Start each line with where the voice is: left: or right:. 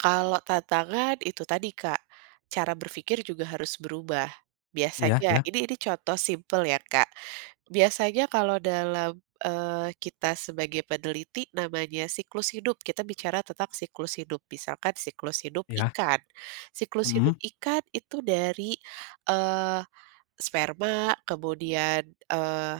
right: Kalau tantangan itu tadi Kak, cara berpikir juga harus berubah,
left: Iya
right: biasanya
left: iya
right: ini ini contoh simpel ya Kak, biasanya kalau dalam, eee, kita sebagai peneliti namanya siklus hidup kita bicara tentang siklus hidup misalkan siklus hidup
left: Iya.
right: ikan siklus
left: Mhm.
right: hidup ikan itu dari, eee, sperma kemudian, eee,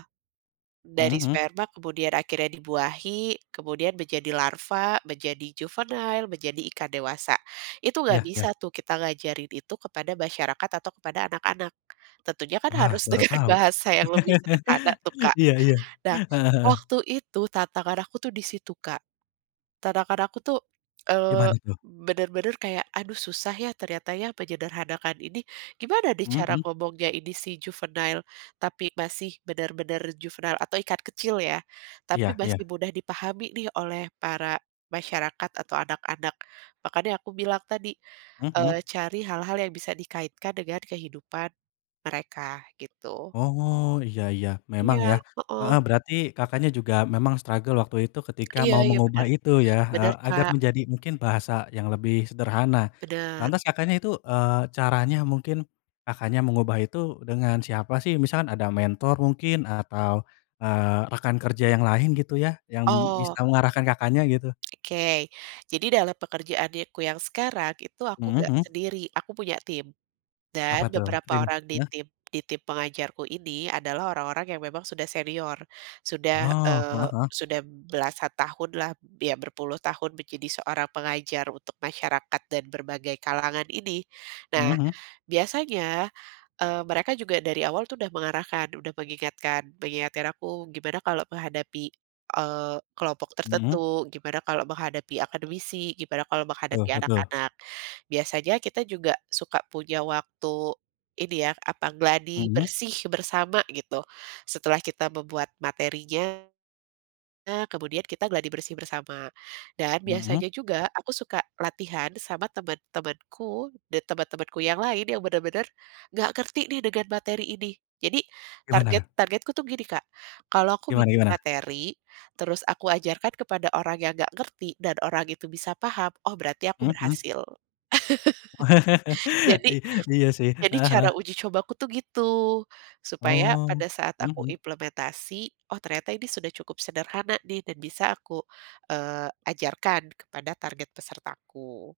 left: Mhm
right: dari
left: mhm.
right: sperma kemudian akhirnya dibuahi, kemudian menjadi larva, menjadi juvenile menjadi ikan dewasa, itu
left: Iya
right: gak
left: iya.
right: bisa tuh kita ngajarin itu kepada masyarakat atau kepada anak-anak, tentunya kan
left: Wah
right: harus
left: baru
right: dengan
left: tahu,
right: bahasa yang lebih sederhana tuh Kak,
left: iya iya,
right: nah
left: heeh heeh.
right: waktu itu tantangan aku tuh di situ Kak, tantangan aku tuh, eee,
left: Gimana tuh?
right: bener-bener kayak, "Aduh susah ya ternyata ya menyederhanakan ini gimana nih
left: Mhm
right: cara
left: mhm.
right: ngomongnya ini si juvenile tapi masih bener-bener" juvenile atau ikan kecil ya,
left: Iya
right: "tapi
left: iya.
right: masih mudah dipahami nih oleh para masyarakat atau anak-anak," makanya aku bilang tadi,
left: Mhm mhm.
right: eee, cari hal-hal yang bisa dikaitkan dengan kehidupan, mereka gitu.
left: Oh iya iya memang ya,
right: Iya, heeh.
left: heeh, berarti Kakaknya juga memang struggle waktu itu ketika mau
right: Iya-iya
left: mengubah
right: bener,
left: itu ya
right: benar
left: agar
right: Kak
left: menjadi mungkin bahasa yang lebih sederhana,
right: Benar.
left: lantas Kakaknya itu, eee, caranya mungkin, Kakaknya mengubah itu dengan siapa sih? Misalkan ada mentor mungkin atau, eee, rekan kerja yang lain gitu ya yang
right: Oh.
left: bisa mengarahkan Kakaknya gitu.
right: Oke, jadi dalam pekerjaannyaku yang sekarang itu aku
left: Mhm
right: gak
left: mhm.
right: sendiri aku punya tim, dan
left: Apa tuh trim
right: beberapa orang di
left: heeh?
right: tim di tim pengajarku ini adalah orang-orang yang memang sudah senior, sudah,
left: Oh, heeh
right: eee,
left: heeh.
right: sudah belasan tahunlah b iya berpuluh tahun menjadi seorang pengajar untuk masyarakat dan berbagai kalangan ini,
left: Mhm
right: nah
left: mhm.
right: biasanya, eee, mereka juga dari awal tuh udah mengarahkan udah mengingatkan mengingatkan aku gimana kalau menghadapi, eee, kelompok
left: Mhm.
right: tertentu gimana kalau menghadapi akademisi gimana kalau
left: Betul
right: menghadapi
left: betul.
right: anak-anak, biasanya kita juga suka punya waktu, ini ya apa gladi
left: Mhm.
right: bersih bersama gitu, setelah kita membuat materinya kemudian kita gladi bersih bersama dan
left: Mhm.
right: biasanya juga aku suka latihan sama teman-temanku dan teman-temanku yang lain yang bener-bener, nggak ngerti nih dengan materi ini. Jadi
left: Gimana
right: target
left: tuh?
right: targetku tuh gini Kak, kalau aku
left: Gimana
right: bikin
left: gimana?
right: materi, terus aku ajarkan kepada orang yang nggak ngerti dan orang itu bisa paham oh berarti aku
left: Mhm mhm.
right: berhasil,
left: Wah,
right: jadi
left: I iya sih,
right: jadi
left: heeh heeh.
right: cara uji cobaku tuh gitu, supaya
left: Oh,
right: pada saat
left: mhm
right: aku
left: mhm.
right: implementasi oh ternyata ini sudah cukup sederhana nih dan bisa aku, eee, ajarkan kepada target pesertaku.